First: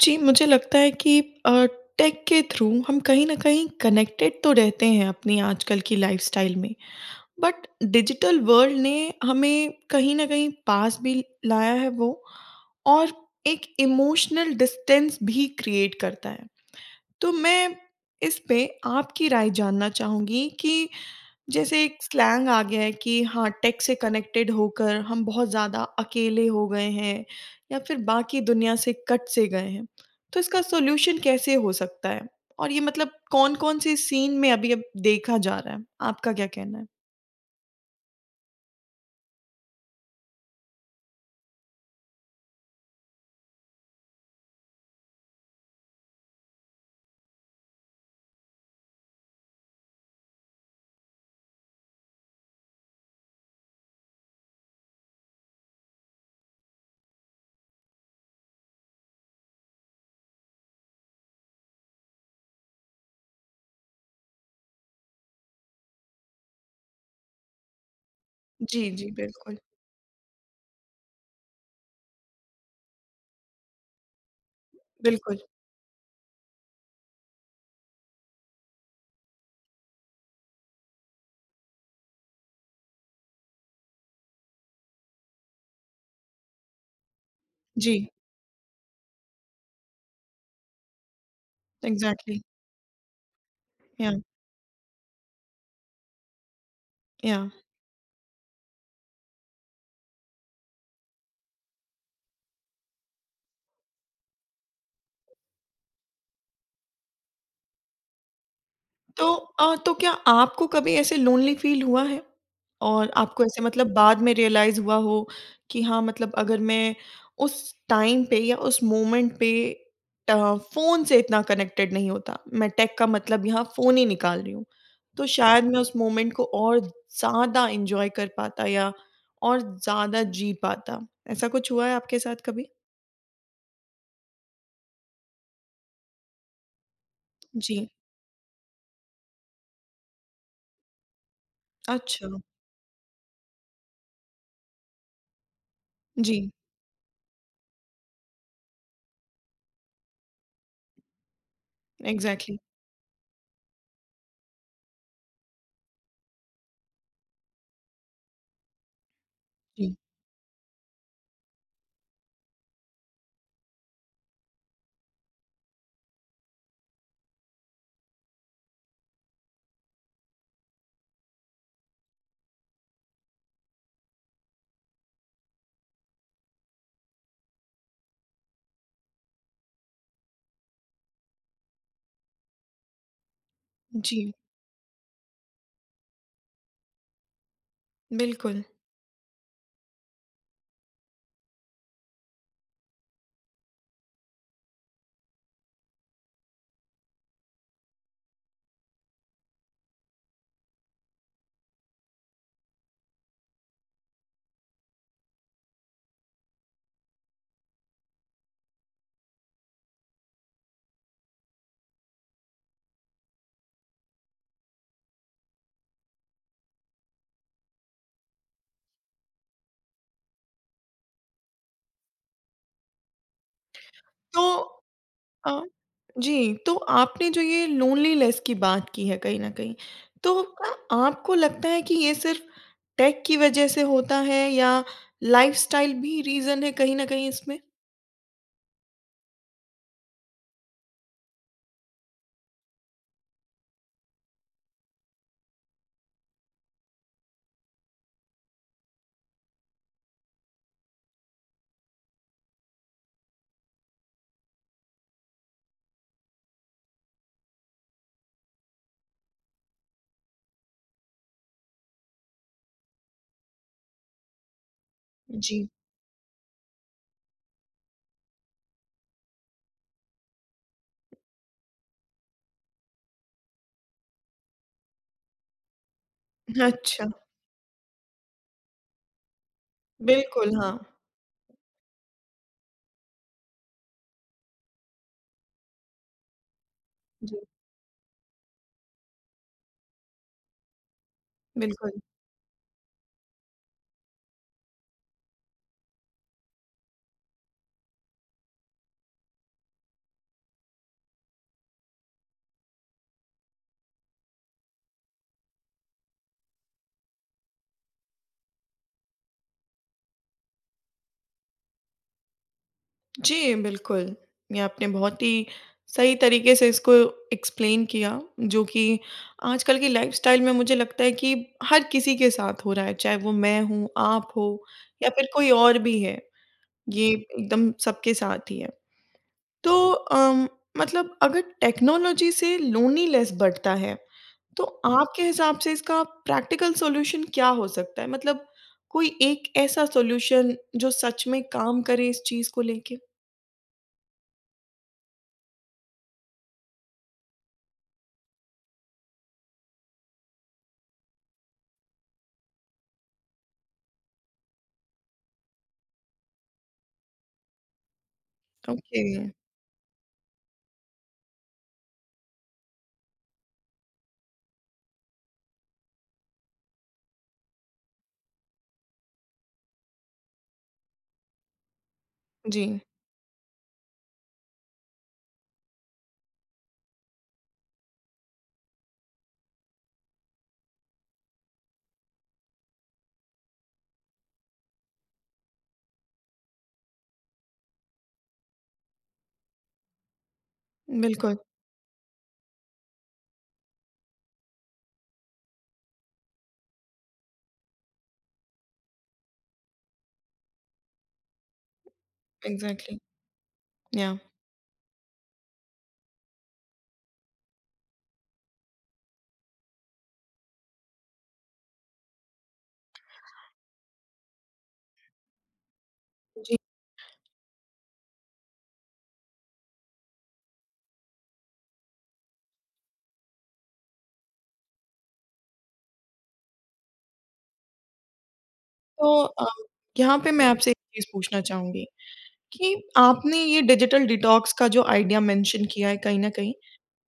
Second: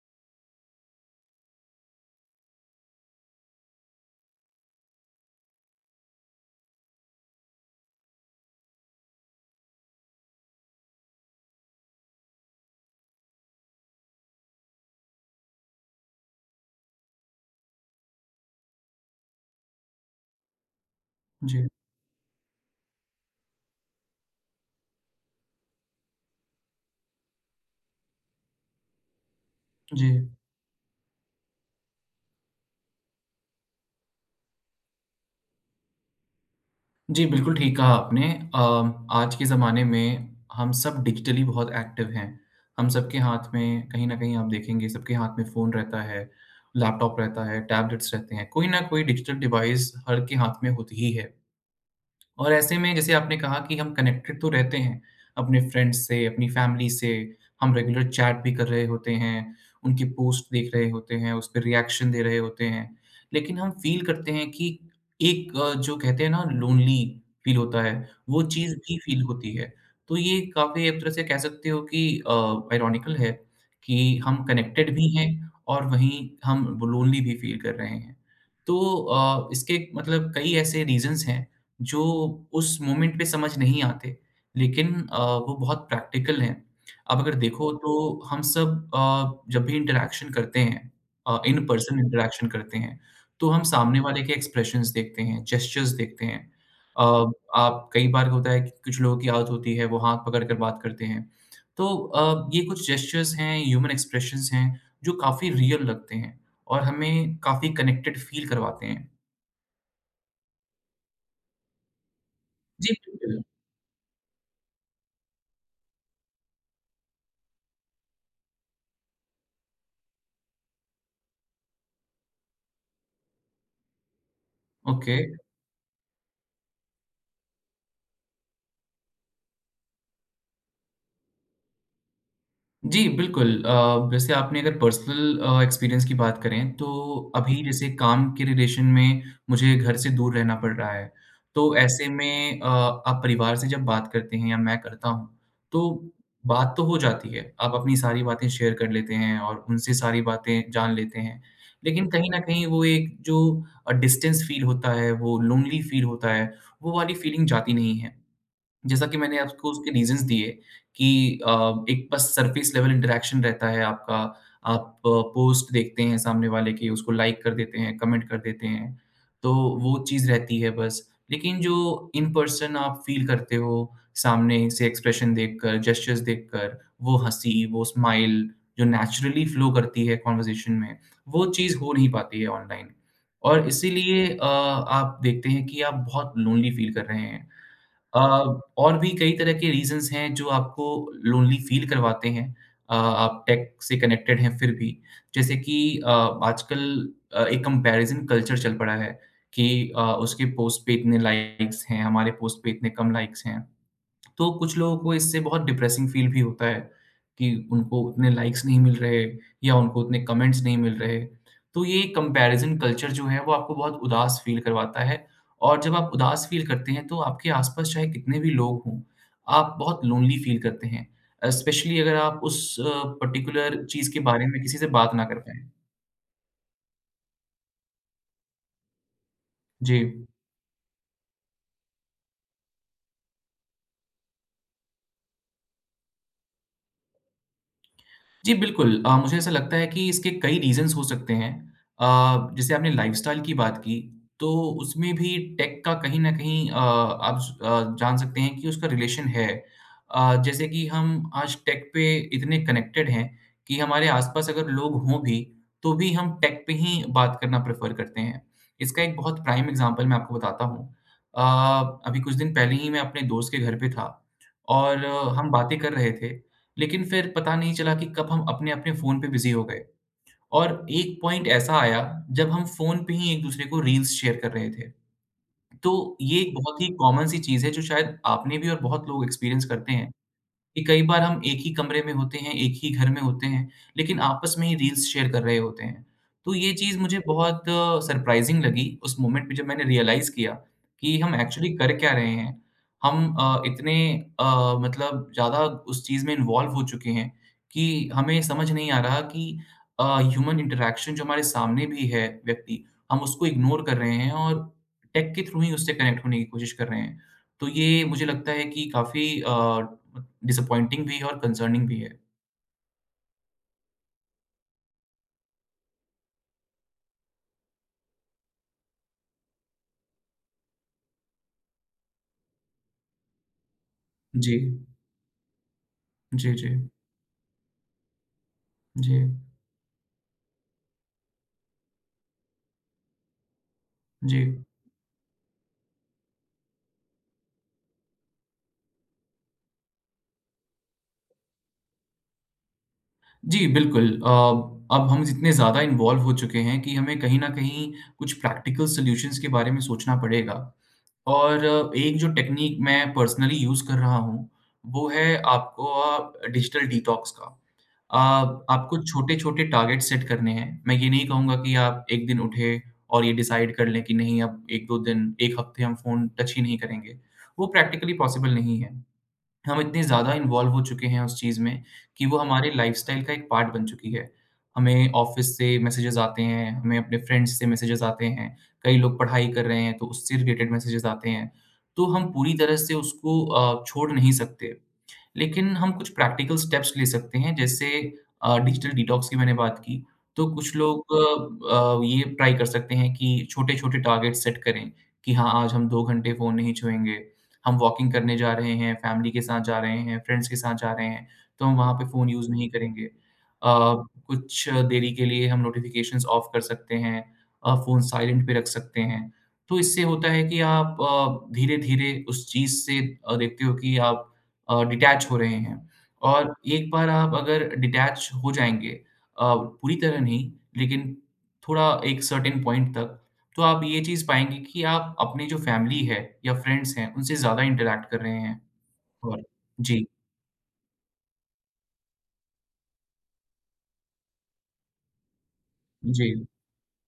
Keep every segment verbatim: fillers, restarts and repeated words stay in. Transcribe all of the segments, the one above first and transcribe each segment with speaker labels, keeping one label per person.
Speaker 1: जी, मुझे लगता है कि अ, टेक के थ्रू हम कहीं न कहीं कनेक्टेड तो रहते हैं अपनी आजकल की लाइफ़स्टाइल में, बट डिजिटल वर्ल्ड ने हमें कहीं न कहीं पास भी लाया है वो और एक इमोशनल डिस्टेंस भी क्रिएट करता है। तो मैं इस पे आपकी राय जानना चाहूँगी कि
Speaker 2: जी,
Speaker 1: जैसे एक स्लैंग आ गया है कि हाँ, टेक से कनेक्टेड होकर हम बहुत ज़्यादा अकेले हो गए हैं या फिर बाकी दुनिया से कट से गए हैं।
Speaker 2: जी।
Speaker 1: तो इसका सॉल्यूशन कैसे हो सकता है? और ये मतलब कौन-कौन से सीन में अभी अब देखा जा रहा है? आपका क्या कहना है?
Speaker 2: जी, बिल्कुल ठीक कहा आपने। अ, आज के ज़माने में हम सब डिजिटली बहुत एक्टिव हैं। हम सबके हाथ में कहीं न कहीं आप देखेंगे सबके हाथ में फ़ोन रहता है, लैपटॉप रहता है, टैबलेट्स रहते हैं। कोई न कोई डिजिटल डिवाइस हर के हाथ में होती ही है। और ऐसे में जैसे आपने कहा कि हम कनेक्टेड तो रहते हैं अपने फ्रेंड्स से, अपनी फैमिली से, हम रेगुलर चैट भी कर रहे होते हैं, उनकी पोस्ट देख रहे होते हैं, उसपे रिएक्शन दे रहे होते हैं। लेकिन हम फ़ील करते हैं कि एक अ, जो कहते हैं ना लोनली फ़ील होता है, वो चीज़
Speaker 1: जी,
Speaker 2: भी
Speaker 1: जी,
Speaker 2: फ़ील होती
Speaker 1: बिल्कुल।
Speaker 2: है। तो ये काफ़ी एक तरह से कह सकते हो कि अ, आयरॉनिकल है कि हम कनेक्टेड भी हैं
Speaker 1: बिल्कुल।
Speaker 2: और वहीं हम ब लोनली भी फ़ील कर रहे हैं। तो अ, इसके मतलब कई ऐसे रीज़न्स हैं जो उस मोमेंट पे समझ नहीं आते, लेकिन अ, वो बहुत प्रैक्टिकल हैं। आप अगर देखो बिल्कुल।
Speaker 1: जी,
Speaker 2: तो हम सब अ, जब भी इंटरैक्शन करते हैं uh, in person
Speaker 1: exactly.
Speaker 2: Interaction करते हैं, तो हम सामने
Speaker 1: या,
Speaker 2: वाले के एक्सप्रेशंस देखते हैं, जेस्चर्स देखते हैं। अ,
Speaker 1: या।
Speaker 2: आप कई बार होता है कि कुछ लोगों की आदत होती है, वो हाथ पकड़ कर बात करते हैं। तो अ, ये कुछ जेस्चर्स हैं, ह्यूमन एक्सप्रेशंस हैं, जो काफ़ी रियल लगते हैं और हमें काफ़ी कनेक्टेड फील करवाते हैं।
Speaker 1: तो अ, तो क्या आपको कभी ऐसे लोनली फील हुआ है?
Speaker 2: जी,
Speaker 1: और
Speaker 2: बिल्कुल।
Speaker 1: आपको ऐसे मतलब बाद में रियलाइज़ हुआ हो कि हाँ, मतलब अगर मैं उस टाइम पे या उस मोमेंट पे अ, फ़ोन से इतना कनेक्टेड नहीं होता, मैं टेक का मतलब यहाँ फ़ोन ही निकाल रही हूँ,
Speaker 2: ओके।
Speaker 1: तो शायद मैं उस मोमेंट को और ज़्यादा एन्जॉय कर पाता या और ज़्यादा जी पाता। ऐसा कुछ हुआ है आपके साथ कभी?
Speaker 2: जी, बिल्कुल। अ, वैसे आपने अगर पर्सनल अ, एक्सपीरियंस की बात करें, तो अभी जैसे
Speaker 1: जी,
Speaker 2: काम के रिलेशन में मुझे घर से दूर रहना पड़ रहा है। तो ऐसे
Speaker 1: अच्छा।
Speaker 2: में अ, आप परिवार से जब बात करते हैं या मैं करता हूँ, तो
Speaker 1: जी,
Speaker 2: बात तो हो जाती है। आप अपनी सारी बातें शेयर कर लेते हैं और उनसे सारी बातें जान लेते हैं। लेकिन कहीं न
Speaker 1: एग्ज़ैक्टली।
Speaker 2: कहीं वो एक जो अ, डिस्टेंस फ़ील होता है, वो लोनली फ़ील होता है, वो वाली फ़ीलिंग जाती नहीं है। जैसा कि मैंने आपको उसके
Speaker 1: जी,
Speaker 2: रीजंस दिए कि अ, एक बस सरफेस लेवल इंटरेक्शन रहता है आपका। आप पोस्ट देखते हैं सामने वाले की, उसको लाइक कर देते हैं, कमेंट कर देते हैं, तो वो चीज़ रहती है बस। लेकिन जो इन पर्सन आप फील करते हो सामने से एक्सप्रेशन देखकर, जेस्चर्स देखकर, वो हंसी, वो स्माइल जो नेचुरली फ्लो करती है कॉन्वर्जेशन में, वो चीज़ हो नहीं पाती है ऑनलाइन। और
Speaker 1: जी,
Speaker 2: इसीलिए अ, आप देखते हैं कि आप बहुत लोनली फील कर रहे हैं। अ,
Speaker 1: बिल्कुल।
Speaker 2: और भी कई तरह के रीज़न्स हैं जो आपको लोनली फ़ील करवाते हैं। अ, आप टेक से कनेक्टेड हैं फिर भी। जैसे कि अ, आजकल अ, एक कंपैरिज़न कल्चर चल पड़ा है कि अ, उसके पोस्ट पे इतने लाइक्स हैं, हमारे पोस्ट पे इतने कम लाइक्स हैं। तो कुछ लोगों को इससे बहुत डिप्रेसिंग फील भी होता है कि उनको उतने लाइक्स नहीं मिल रहे या उनको उतने कमेंट्स नहीं मिल रहे। तो ये कंपैरिज़न कल्चर जो है वो आपको बहुत उदास फील करवाता है और जब आप उदास फील करते हैं तो आपके आस-पास चाहे कितने भी लोग हों, आप बहुत लोनली फील करते हैं। स्पेशली अगर आप उस अ, पर्टिकुलर चीज़ के
Speaker 1: तो
Speaker 2: बारे में किसी से बात ना कर
Speaker 1: अ,
Speaker 2: पाएँ।
Speaker 1: जी, तो आपने जो ये लोनलीनेस की बात की है कहीं न कहीं,
Speaker 2: जी।
Speaker 1: तो क्या आपको लगता है कि ये सिर्फ़ टेक की वजह से होता है या लाइफ़स्टाइल भी रीज़न है कहीं न कहीं इसमें?
Speaker 2: जी, बिल्कुल। अ, मुझे ऐसा लगता है कि इसके कई रीज़न्स हो सकते हैं। अ, जैसे आपने लाइफ़स्टाइल की बात की, तो उसमें भी टेक का कहीं न कहीं अ, आप स अ, जान सकते हैं कि उसका रिलेशन है। अ, जैसे कि हम आज टेक पे इतने कनेक्टेड हैं कि हमारे आस-पास अगर लोग हों भी, तो भी हम टेक पे ही बात करना प्रेफ़र करते हैं। इसका एक बहुत प्राइम एग्ज़ाम्पल मैं आपको बताता हूँ। अ, अभी कुछ दिन पहले ही मैं अपने दोस्त के घर पे था और अ, हम
Speaker 1: जी।
Speaker 2: बातें कर रहे थे। लेकिन फिर पता नहीं चला कि कब हम अपने-अपने फ़ोन पे बिज़ी हो गए और एक पॉइंट ऐसा आया जब हम फ़ोन पे ही एक-दूसरे को रील्स शेयर कर रहे थे। तो ये एक बहुत ही
Speaker 1: अच्छा,
Speaker 2: कॉमन सी चीज़ है जो शायद आपने भी और बहुत लोग एक्सपीरियंस करते हैं।
Speaker 1: बिल्कुल, हाँ।
Speaker 2: कि कई बार हम एक ही कमरे में होते हैं, एक ही घर में होते हैं, लेकिन आपस में ही रील्स शेयर कर रहे होते हैं। तो ये चीज़ मुझे
Speaker 1: जी,
Speaker 2: बहुत सरप्राइज़िंग लगी उस मोमेंट में जब मैंने रियलाइज़ किया कि हम एक्चुअली कर
Speaker 1: बिल्कुल।
Speaker 2: क्या रहे हैं। हम अ, इतने अ, मतलब ज़्यादा उस चीज़ में इन्वॉल्व हो चुके हैं कि हमें समझ नहीं आ रहा कि अ, ह्यूमन इंटरैक्शन जो हमारे सामने भी है व्यक्ति, हम उसको इग्नोर कर रहे हैं और टेक के थ्रू ही उससे कनेक्ट होने की कोशिश कर रहे हैं। तो ये मुझे लगता है कि काफ़ी अ, डिसअपॉइंटिंग भी है और कंसर्निंग भी है।
Speaker 1: जी, बिल्कुल। ये आपने बहुत ही सही तरीके से इसको एक्सप्लेन किया, जो कि आजकल की लाइफ़स्टाइल में मुझे लगता है कि हर किसी के साथ हो रहा है, चाहे वो मैं हूँ, आप हो
Speaker 2: जी।
Speaker 1: या फिर कोई और भी है।
Speaker 2: जी, जी।
Speaker 1: ये एकदम सबके साथ ही है।
Speaker 2: जी,
Speaker 1: तो अम, मतलब अगर टेक्नोलॉजी से लोनलीनेस बढ़ता है,
Speaker 2: जी।
Speaker 1: तो आपके हिसाब से इसका प्रैक्टिकल सॉल्यूशन क्या हो सकता है? मतलब कोई एक ऐसा सॉल्यूशन जो सच में काम करे इस चीज़ को लेके?
Speaker 2: जी, बिल्कुल। अ, अब हम इतने ज़्यादा इन्वॉल्व हो चुके हैं कि हमें कहीं न कहीं कुछ प्रैक्टिकल सॉल्यूशंस के बारे में सोचना पड़ेगा और अ, एक जो टेक्नीक मैं पर्सनली यूज़ कर रहा हूँ, वो है आपको अ, डिजिटल डिटॉक्स का। अ, आपको
Speaker 1: ओके,
Speaker 2: छोटे-छोटे टारगेट सेट करने हैं। मैं ये नहीं कहूँगा कि आप एक दिन उठे और ये डिसाइड कर लें कि नहीं अब एक दो दिन, एक हफ्ते हम फ़ोन टच ही नहीं करेंगे। वो प्रैक्टिकली पॉसिबल नहीं है। हम इतने ज़्यादा इन्वॉल्व हो चुके हैं उस चीज़ में कि वो
Speaker 1: जी,
Speaker 2: हमारे लाइफ़स्टाइल का एक पार्ट बन चुकी है। हमें ऑफ़िस से मैसेजेज़ आते हैं, हमें अपने फ्रेंड्स से मैसेजेज़ आते हैं, कई लोग पढ़ाई कर रहे हैं तो उससे रिलेटेड मैसेजेज़ आते हैं। तो हम पूरी तरह से उसको अ, छोड़ नहीं सकते। लेकिन हम कुछ प्रैक्टिकल स्टेप्स ले सकते हैं जैसे अ, डिजिटल डिटॉक्स की मैंने बात की, तो कुछ लोग
Speaker 1: बिल्कुल,
Speaker 2: अ, अ, ये ट्राई कर सकते हैं कि छोटे-छोटे टारगेट सेट करें कि हाँ, आज हम दो घंटे फ़ोन नहीं छुएँगे, हम वॉकिंग करने जा रहे हैं, फैमिली के साथ जा रहे हैं, फ्रेंड्स के साथ जा रहे हैं, तो हम वहाँ पे फ़ोन यूज़ नहीं
Speaker 1: एग्ज़ैक्टली,
Speaker 2: करेंगे। अ,
Speaker 1: या।
Speaker 2: कुछ देरी के लिए हम नोटिफ़िकेशंस ऑफ कर सकते हैं, अ, फ़ोन साइलेंट पे रख सकते हैं। तो इससे होता है कि आप अ, धीरे-धीरे उस चीज़ से अ, देखते हो कि आप अ, डिटैच हो रहे हैं और
Speaker 1: जी,
Speaker 2: एक बार आप अगर डिटैच हो जाएँगे, अ, पूरी तरह नहीं, लेकिन थोड़ा एक सर्टेन पॉइंट तक, तो आप ये चीज़ पाएँगे कि आप अपनी जो फैमिली है या फ्रेंड्स हैं, उनसे ज़्यादा इंटरैक्ट कर रहे हैं
Speaker 1: तो
Speaker 2: और
Speaker 1: अ,
Speaker 2: जी,
Speaker 1: यहाँ पे मैं आपसे एक चीज़ पूछना चाहूँगी कि आपने ये डिजिटल डिटॉक्स का जो आइडिया मेंशन किया है कहीं
Speaker 2: जी।
Speaker 1: न कहीं,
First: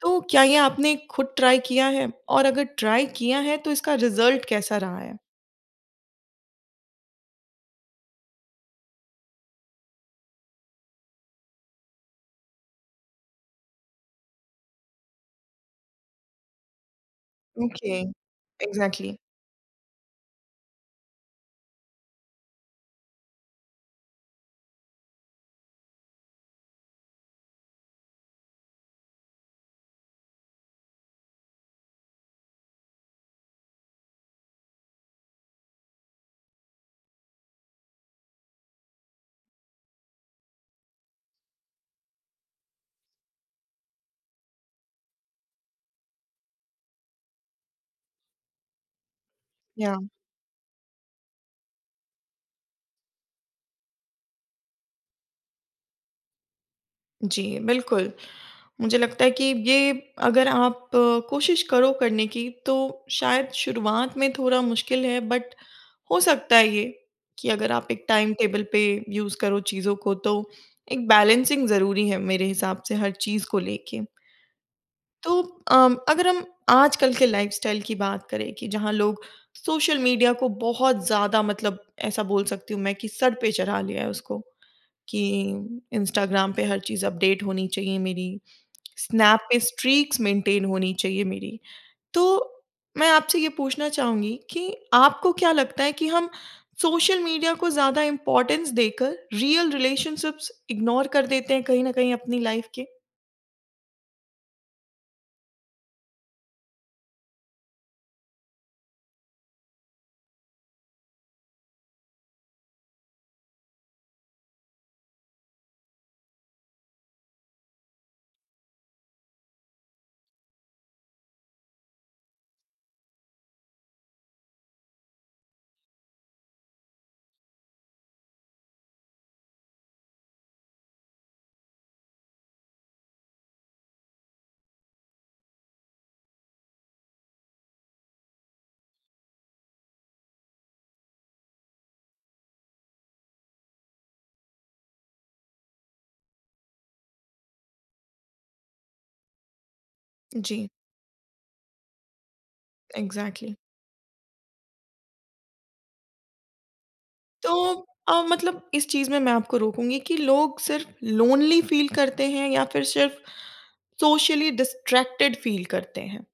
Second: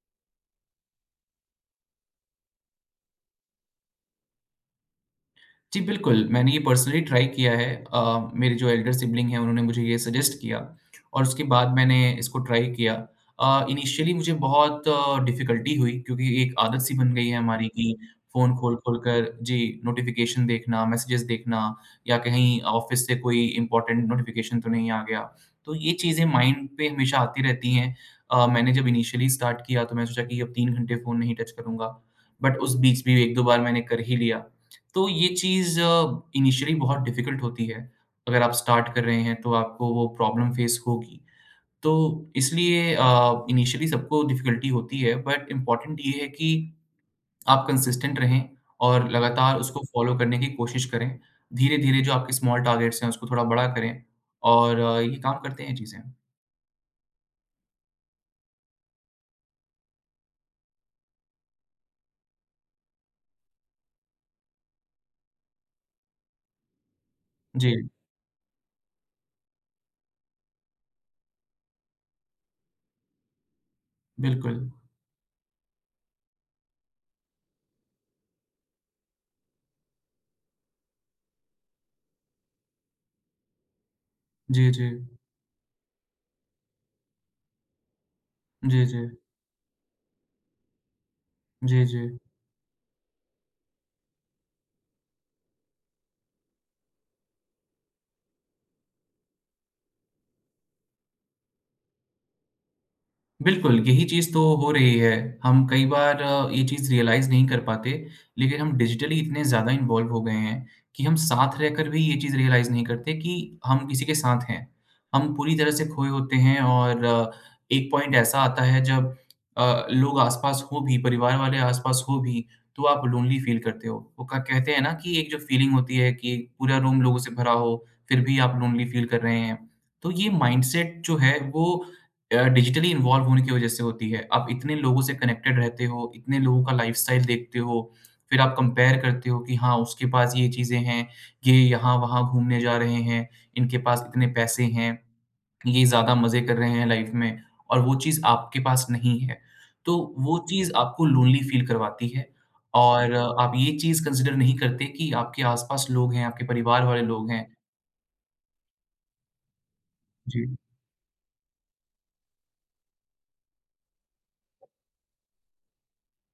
Speaker 1: तो क्या ये आपने खुद ट्राई किया है? और अगर ट्राई किया है तो इसका रिज़ल्ट कैसा रहा है?
Speaker 2: जी, बिल्कुल, मैंने ये पर्सनली ट्राई किया है। अ, मेरे जो एल्डर सिब्लिंग हैं उन्होंने मुझे ये सजेस्ट किया और उसके बाद मैंने इसको ट्राई किया। अ, इनिशियली मुझे बहुत डिफ़िकल्टी हुई क्योंकि एक आदत सी बन गई है हमारी कि
Speaker 1: ओके,
Speaker 2: फ़ोन खोल-खोल
Speaker 1: एग्ज़ैक्टली।
Speaker 2: कर जी, नोटिफ़िकेशन देखना, मैसेजेस देखना या कहीं ऑफ़िस से कोई इम्पोर्टेंट नोटिफ़िकेशन तो नहीं आ गया। तो ये चीज़ें माइंड पे हमेशा आती रहती हैं। अ, मैंने जब इनिशियली स्टार्ट किया तो मैंने सोचा कि अब तीन घंटे फ़ोन नहीं टच करूँगा, बट उस बीच भी एक दो बार मैंने कर ही लिया। तो ये चीज़ इनिशियली बहुत डिफ़िकल्ट होती है। अगर आप स्टार्ट कर रहे हैं तो आपको वो प्रॉब्लम फ़ेस होगी। तो इसलिए अ, इनिशियली सबको डिफ़िकल्टी होती है बट इम्पॉर्टेंट ये है कि आप कंसिस्टेंट रहें और लगातार उसको
Speaker 1: या
Speaker 2: फ़ॉलो करने की कोशिश करें। धीरे-धीरे जो आपके स्मॉल टारगेट्स हैं उसको थोड़ा बड़ा करें और अ, ये काम करते हैं चीज़ें।
Speaker 1: जी, बिल्कुल। मुझे लगता है कि ये अगर आप अ, कोशिश करो करने की तो शायद शुरुआत में थोड़ा मुश्किल है बट हो सकता है ये कि अगर आप
Speaker 2: जी,
Speaker 1: एक टाइम टेबल पे यूज़ करो चीज़ों को तो एक बैलेंसिंग ज़रूरी है मेरे हिसाब से हर चीज़ को लेके।
Speaker 2: बिल्कुल।
Speaker 1: तो अम, अगर हम आजकल के लाइफ़स्टाइल की बात करें कि जहाँ लोग सोशल मीडिया को बहुत ज़्यादा मतलब ऐसा बोल सकती हूँ मैं कि सर पे चढ़ा लिया है उसको
Speaker 2: जी, जी।
Speaker 1: कि इंस्टाग्राम पे हर चीज़ अपडेट होनी चाहिए मेरी,
Speaker 2: जी, जी।
Speaker 1: स्नैप पे स्ट्रीक्स मेंटेन होनी चाहिए मेरी।
Speaker 2: जी, जी।
Speaker 1: तो मैं आपसे ये पूछना चाहूँगी कि आपको क्या लगता है कि हम सोशल मीडिया को ज़्यादा इम्पोर्टेंस देकर रियल रिलेशनशिप्स इग्नोर कर देते हैं कहीं न कहीं अपनी लाइफ़ के?
Speaker 2: बिल्कुल, यही चीज़ तो हो रही है। हम कई बार अ, ये चीज़ रियलाइज़ नहीं कर पाते, लेकिन हम डिजिटली इतने ज़्यादा इन्वॉल्व हो गए हैं कि हम साथ रहकर भी ये चीज़ रियलाइज़ नहीं करते कि हम किसी के साथ हैं। हम पूरी तरह से खोए होते हैं और अ, एक पॉइंट ऐसा आता है जब अ, लोग आस-पास हों भी, परिवार वाले आस-पास हों भी, तो आप लोनली फ़ील करते हो। वो क कहते हैं ना कि एक जो फ़ीलिंग होती है कि पूरा रूम लोगों से भरा हो, फिर भी आप लोनली फ़ील कर रहे हैं। तो ये माइंडसेट जो है वो अ, डिजिटली इन्वॉल्व होने की वजह से होती है। आप इतने लोगों से कनेक्टेड रहते हो, इतने लोगों का लाइफ़स्टाइल देखते हो, फिर आप कंपेयर करते हो कि हाँ, उसके पास ये चीज़ें हैं, ये यहाँ-वहाँ घूमने जा रहे हैं, इनके पास इतने पैसे हैं, ये ज़्यादा मज़े कर रहे हैं लाइफ़ में और वो चीज़ आपके पास नहीं है। तो वो
Speaker 1: जी,
Speaker 2: चीज़ आपको लोनली फ़ील करवाती है और आप
Speaker 1: एग्ज़ैक्टली।
Speaker 2: ये चीज़ कंसिडर नहीं करते कि आपके आस-पास लोग हैं, आपके परिवार वाले लोग हैं।
Speaker 1: तो अ, मतलब इस चीज़ में मैं आपको रोकूँगी कि
Speaker 2: जी।
Speaker 1: लोग सिर्फ़ लोनली फ़ील करते हैं या फिर सिर्फ़ सोशली डिस्ट्रैक्टेड फ़ील करते हैं?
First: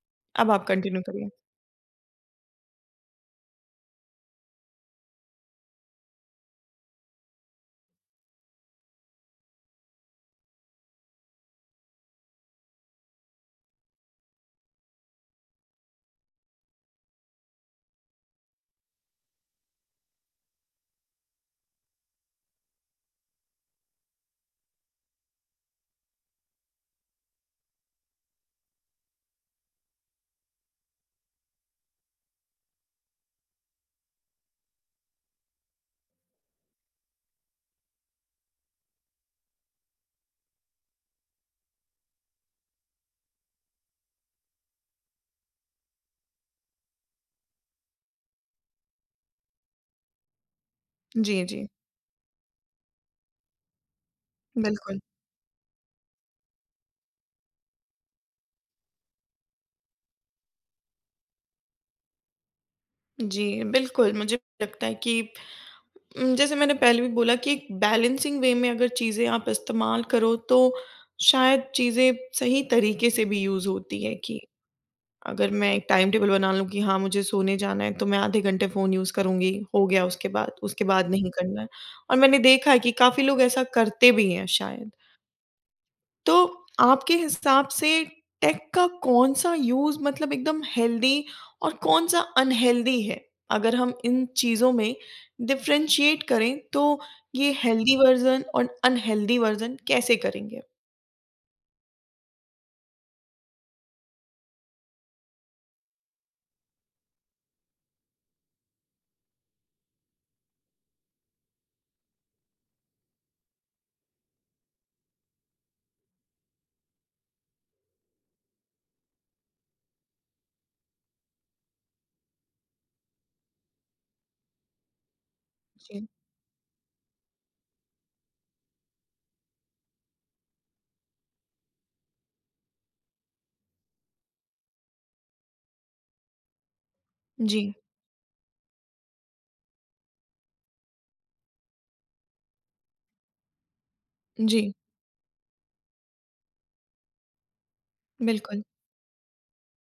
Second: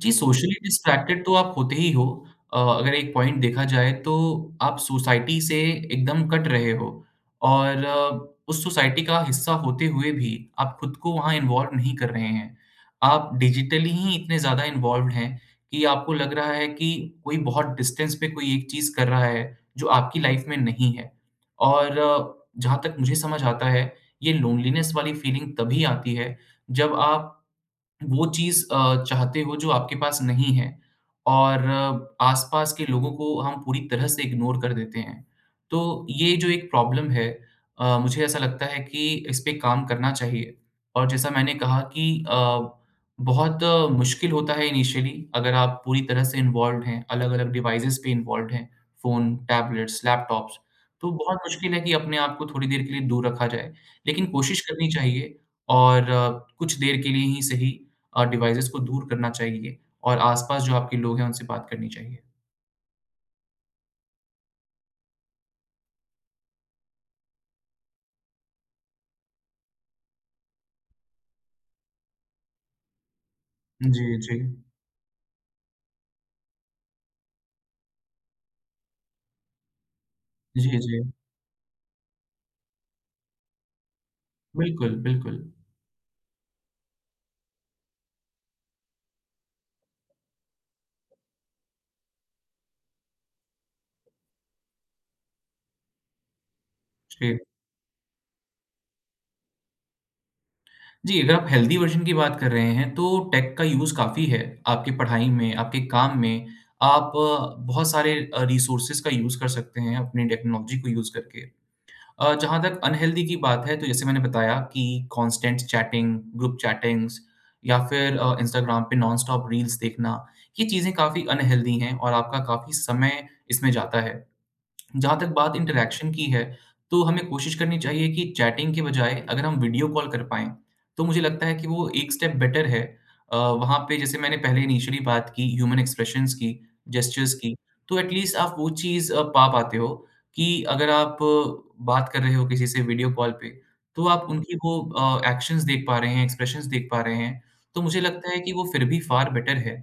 Speaker 2: जी,
Speaker 1: अब
Speaker 2: सोशली
Speaker 1: आप कंटिन्यू
Speaker 2: डिस्ट्रैक्टेड
Speaker 1: करिए।
Speaker 2: तो आप होते ही हो। अ, अगर एक पॉइंट देखा जाए तो आप सोसाइटी से एकदम कट रहे हो और अ, उस सोसाइटी का हिस्सा होते हुए भी आप खुद को वहाँ इन्वॉल्व नहीं कर रहे हैं। आप डिजिटली ही इतने ज़्यादा इन्वॉल्व्ड हैं कि आपको लग रहा है कि कोई बहुत डिस्टेंस पे कोई एक चीज़ कर रहा है, जो आपकी लाइफ़ में नहीं है। और अ, जहाँ तक मुझे समझ आता है, ये लोनलीनेस वाली फीलिंग तभी आती है, जब आप वो चीज़ अ, चाहते हो जो आपके पास नहीं है और अ, आसपास के लोगों को हम पूरी तरह से इग्नोर कर देते हैं। तो ये जो एक प्रॉब्लम है अ, मुझे ऐसा लगता है कि इस पे काम करना चाहिए और जैसा मैंने कहा कि अ, बहुत अ, मुश्किल होता है इनिशियली अगर आप पूरी तरह से इन्वॉल्व्ड हैं, अलग-अलग डिवाइसेज़ पे इन्वॉल्व्ड हैं, फ़ोन, टैबलेट्स, लैपटॉप्स, तो बहुत
Speaker 1: जी, जी।
Speaker 2: मुश्किल है कि अपने आप को थोड़ी देर के लिए दूर रखा जाए। लेकिन कोशिश करनी
Speaker 1: बिल्कुल।
Speaker 2: चाहिए और अ, कुछ देर के लिए ही सही अ, डिवाइसेज़ को दूर करना चाहिए और आस-पास जो आपके लोग हैं, उनसे बात करनी चाहिए।
Speaker 1: जी, बिल्कुल, मुझे भी लगता है कि उम, जैसे मैंने पहले भी बोला कि एक बैलेंसिंग वे में अगर चीज़ें आप इस्तेमाल करो तो शायद चीज़ें सही तरीके से भी यूज़ होती
Speaker 2: जी,
Speaker 1: हैं
Speaker 2: जी।
Speaker 1: कि अगर मैं एक टाइम टेबल बना लूँ कि हाँ, मुझे सोने जाना है तो मैं आधे घंटे फ़ोन यूज़ करूँगी, हो गया उसके बाद,
Speaker 2: जी,
Speaker 1: उसके
Speaker 2: जी।
Speaker 1: बाद नहीं करना है। और मैंने देखा है कि काफ़ी लोग ऐसा करते भी हैं शायद।
Speaker 2: बिल्कुल, बिल्कुल।
Speaker 1: तो आपके हिसाब से टेक का कौन-सा यूज़ मतलब एकदम हेल्दी और कौन-सा अनहेल्दी है? अगर हम इन चीज़ों में डिफ़रेंशिएट करें तो
Speaker 2: जी।
Speaker 1: ये हेल्दी वर्ज़न और अनहेल्दी वर्ज़न कैसे करेंगे?
Speaker 2: जी, अगर आप हेल्दी वर्ज़न की बात कर रहे हैं, तो टेक का यूज़ काफ़ी है। आपकी पढ़ाई में, आपके काम में, आप बहुत सारे अ, रिसोर्सेज़ का यूज़ कर सकते हैं अपनी टेक्नोलॉजी को यूज़ करके। अ, जहाँ तक अनहेल्दी की बात है तो जैसे मैंने बताया कि कांस्टेंट चैटिंग, ग्रुप चैटिंग्स या फिर अ, इंस्टाग्राम पे नॉन स्टॉप रील्स देखना, ये चीज़ें काफ़ी अनहेल्दी हैं और आपका काफ़ी समय इसमें जाता है। जहाँ तक बात
Speaker 1: जी।
Speaker 2: इंटरैक्शन की है, तो हमें कोशिश करनी चाहिए कि चैटिंग के बजाय अगर हम वीडियो कॉल कर पाएँ, तो मुझे लगता है कि वो एक स्टेप बेटर है। अ, वहाँ पे जैसे मैंने पहले इनिशियली बात की ह्यूमन एक्सप्रेशंस की, जेस्चर्स की,
Speaker 1: जी,
Speaker 2: तो एट लीस्ट आप वो चीज़ अ, पा पाते हो कि अगर आप अ, बात कर रहे हो किसी से वीडियो कॉल पे, तो आप उनकी
Speaker 1: जी,
Speaker 2: वो अ, एक्शंस देख पा रहे हैं, एक्सप्रेशंस देख पा रहे हैं, तो मुझे लगता है कि
Speaker 1: बिल्कुल।
Speaker 2: वो फिर भी फ़ार बेटर है।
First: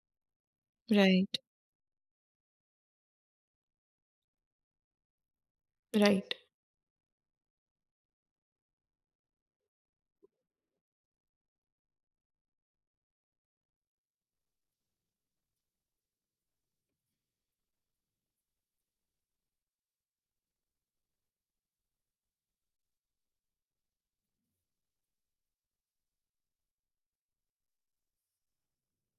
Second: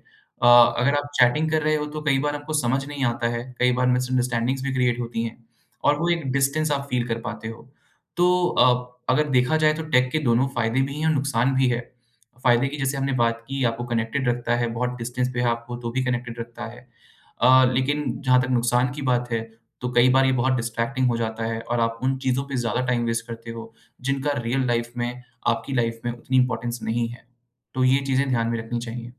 Speaker 2: अ, अगर आप
Speaker 1: राइट,
Speaker 2: चैटिंग कर रहे हो तो कई बार आपको समझ नहीं आता है, कई बार मिसअंडरस्टैंडिंग्स भी क्रिएट होती हैं और वो एक
Speaker 1: राइट।
Speaker 2: डिस्टेंस आप फ़ील कर पाते हो। तो अ, अगर देखा जाए तो टेक के दोनों फ़ायदे भी हैं और नुकसान भी है। फ़ायदे की जैसे हमने बात की आपको कनेक्टेड रखता है, बहुत डिस्टेंस पे है आप हो तो भी कनेक्टेड रखता है। अ, लेकिन जहाँ तक नुकसान की बात है, तो कई बार ये बहुत डिस्ट्रैक्टिंग हो जाता है और आप उन चीज़ों पे ज़्यादा टाइम वेस्ट करते हो, जिनका रियल लाइफ़ में, आपकी लाइफ़ में उतनी इम्पोर्टेंस नहीं है। तो ये चीज़ें ध्यान में रखनी चाहिए।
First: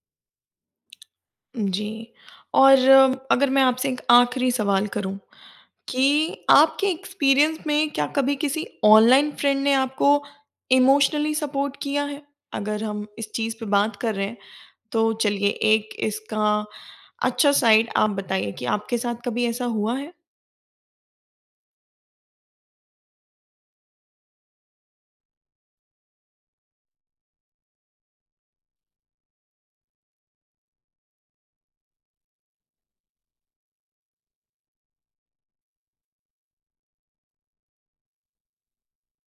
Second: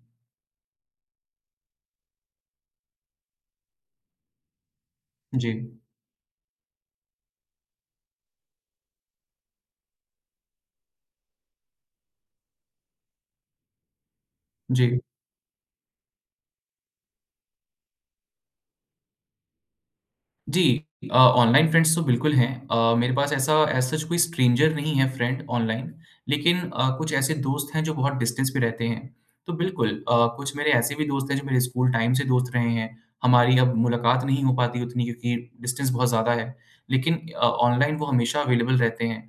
Speaker 1: जी। और अ, अगर मैं आपसे एक आखिरी सवाल करूँ
Speaker 2: जी।
Speaker 1: कि आपके एक्सपीरियंस में क्या कभी किसी ऑनलाइन फ्रेंड ने आपको इमोशनली सपोर्ट किया है? अगर हम इस चीज़ पे बात कर रहे हैं,
Speaker 2: जी।
Speaker 1: तो चलिए एक इसका अच्छा साइड आप बताइए कि आपके साथ कभी ऐसा हुआ है?
Speaker 2: जी अ, ऑनलाइन फ्रेंड्स तो बिल्कुल हैं। अ, मेरे पास ऐसा एज़ सच कोई स्ट्रेंजर नहीं है फ्रेंड ऑनलाइन, लेकिन अ, कुछ ऐसे दोस्त हैं जो बहुत डिस्टेंस पे रहते हैं। तो बिल्कुल अ, कुछ मेरे ऐसे भी दोस्त हैं जो मेरे स्कूल टाइम से दोस्त रहे हैं। हमारी अब मुलाकात नहीं हो पाती उतनी क्योंकि डिस्टेंस बहुत ज़्यादा है। लेकिन अ, ऑनलाइन वो हमेशा अवेलेबल रहते हैं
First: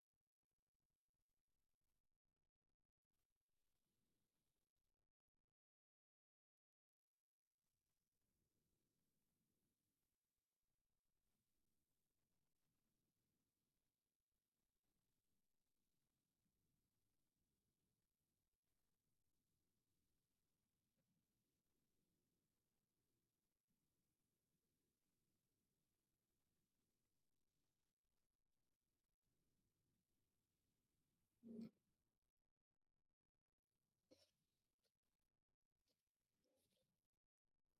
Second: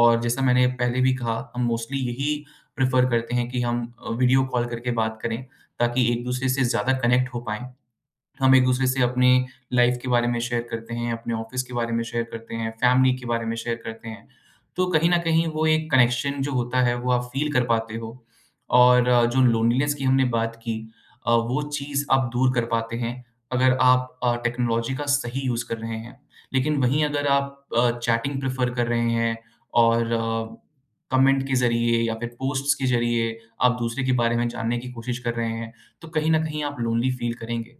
Speaker 2: और जैसा मैंने पहले भी कहा, हम मोस्टली यही प्रेफ़र करते हैं कि हम अ, वीडियो कॉल करके बात करें, ताकि एक-दूसरे से ज़्यादा कनेक्ट हो पाएँ हम एक-दूसरे से अपनी लाइफ़ के बारे में शेयर करते हैं, अपने ऑफ़िस के बारे में शेयर करते हैं, फ़ैमिली के बारे में शेयर करते हैं। तो कहीं न कहीं वो एक कनेक्शन जो होता है वो आप फ़ील कर पाते हो और अ, जो लोनलीनेस की हमने बात की अ, वो चीज़ आप दूर कर पाते हैं अगर आप अ, टेक्नोलॉजी का सही यूज़ कर रहे हैं। लेकिन वहीं अगर आप अ, चैटिंग प्रेफ़र कर रहे हैं और अ, कमेंट के ज़रिए या फिर पोस्ट्स के ज़रिए आप दूसरे के बारे में जानने की कोशिश कर रहे हैं, तो कहीं न कहीं आप लोनली फ़ील करेंगे।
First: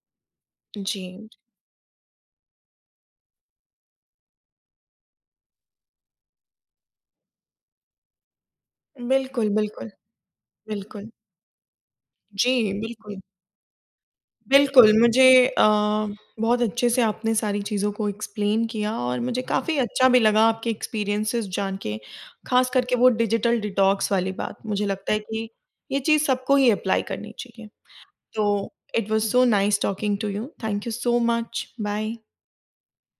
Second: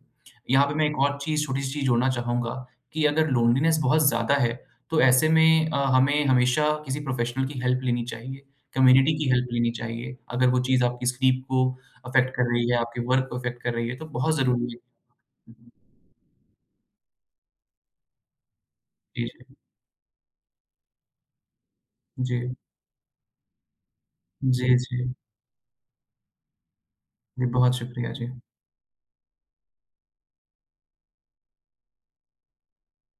Speaker 2: यहाँ पे मैं एक और
Speaker 1: जी।
Speaker 2: चीज़, छोटी-सी चीज़ जोड़ना चाहूँगा कि अगर लोनलीनेस बहुत ज़्यादा है, तो ऐसे में अ, हमें हमेशा किसी प्रोफ़ेशनल की हेल्प लेनी चाहिए, कम्युनिटी की हेल्प
Speaker 1: बिल्कुल,
Speaker 2: लेनी
Speaker 1: बिल्कुल,
Speaker 2: चाहिए। अगर वो चीज़ आपकी
Speaker 1: बिल्कुल।
Speaker 2: स्लीप को अफ़ेक्ट कर रही
Speaker 1: जी,
Speaker 2: है, आपके
Speaker 1: बिल्कुल।
Speaker 2: वर्क को अफ़ेक्ट कर रही है, तो बहुत ज़रूरी है।
Speaker 1: बिल्कुल, मुझे अ, बहुत अच्छे से आपने सारी चीज़ों को एक्सप्लेन किया और
Speaker 2: जी,
Speaker 1: मुझे
Speaker 2: जी।
Speaker 1: काफ़ी अच्छा भी लगा आपके एक्सपीरियंसेस जान के,
Speaker 2: जी,
Speaker 1: ख़ास करके वो डिजिटल डिटॉक्स वाली बात।
Speaker 2: जी,
Speaker 1: मुझे
Speaker 2: जी।
Speaker 1: लगता है कि ये चीज़ सबको ही अप्लाई करनी
Speaker 2: जी,
Speaker 1: चाहिए।
Speaker 2: बहुत शुक्रिया। जी।
Speaker 1: तो it was so nice talking to you. Thank you so much. Bye.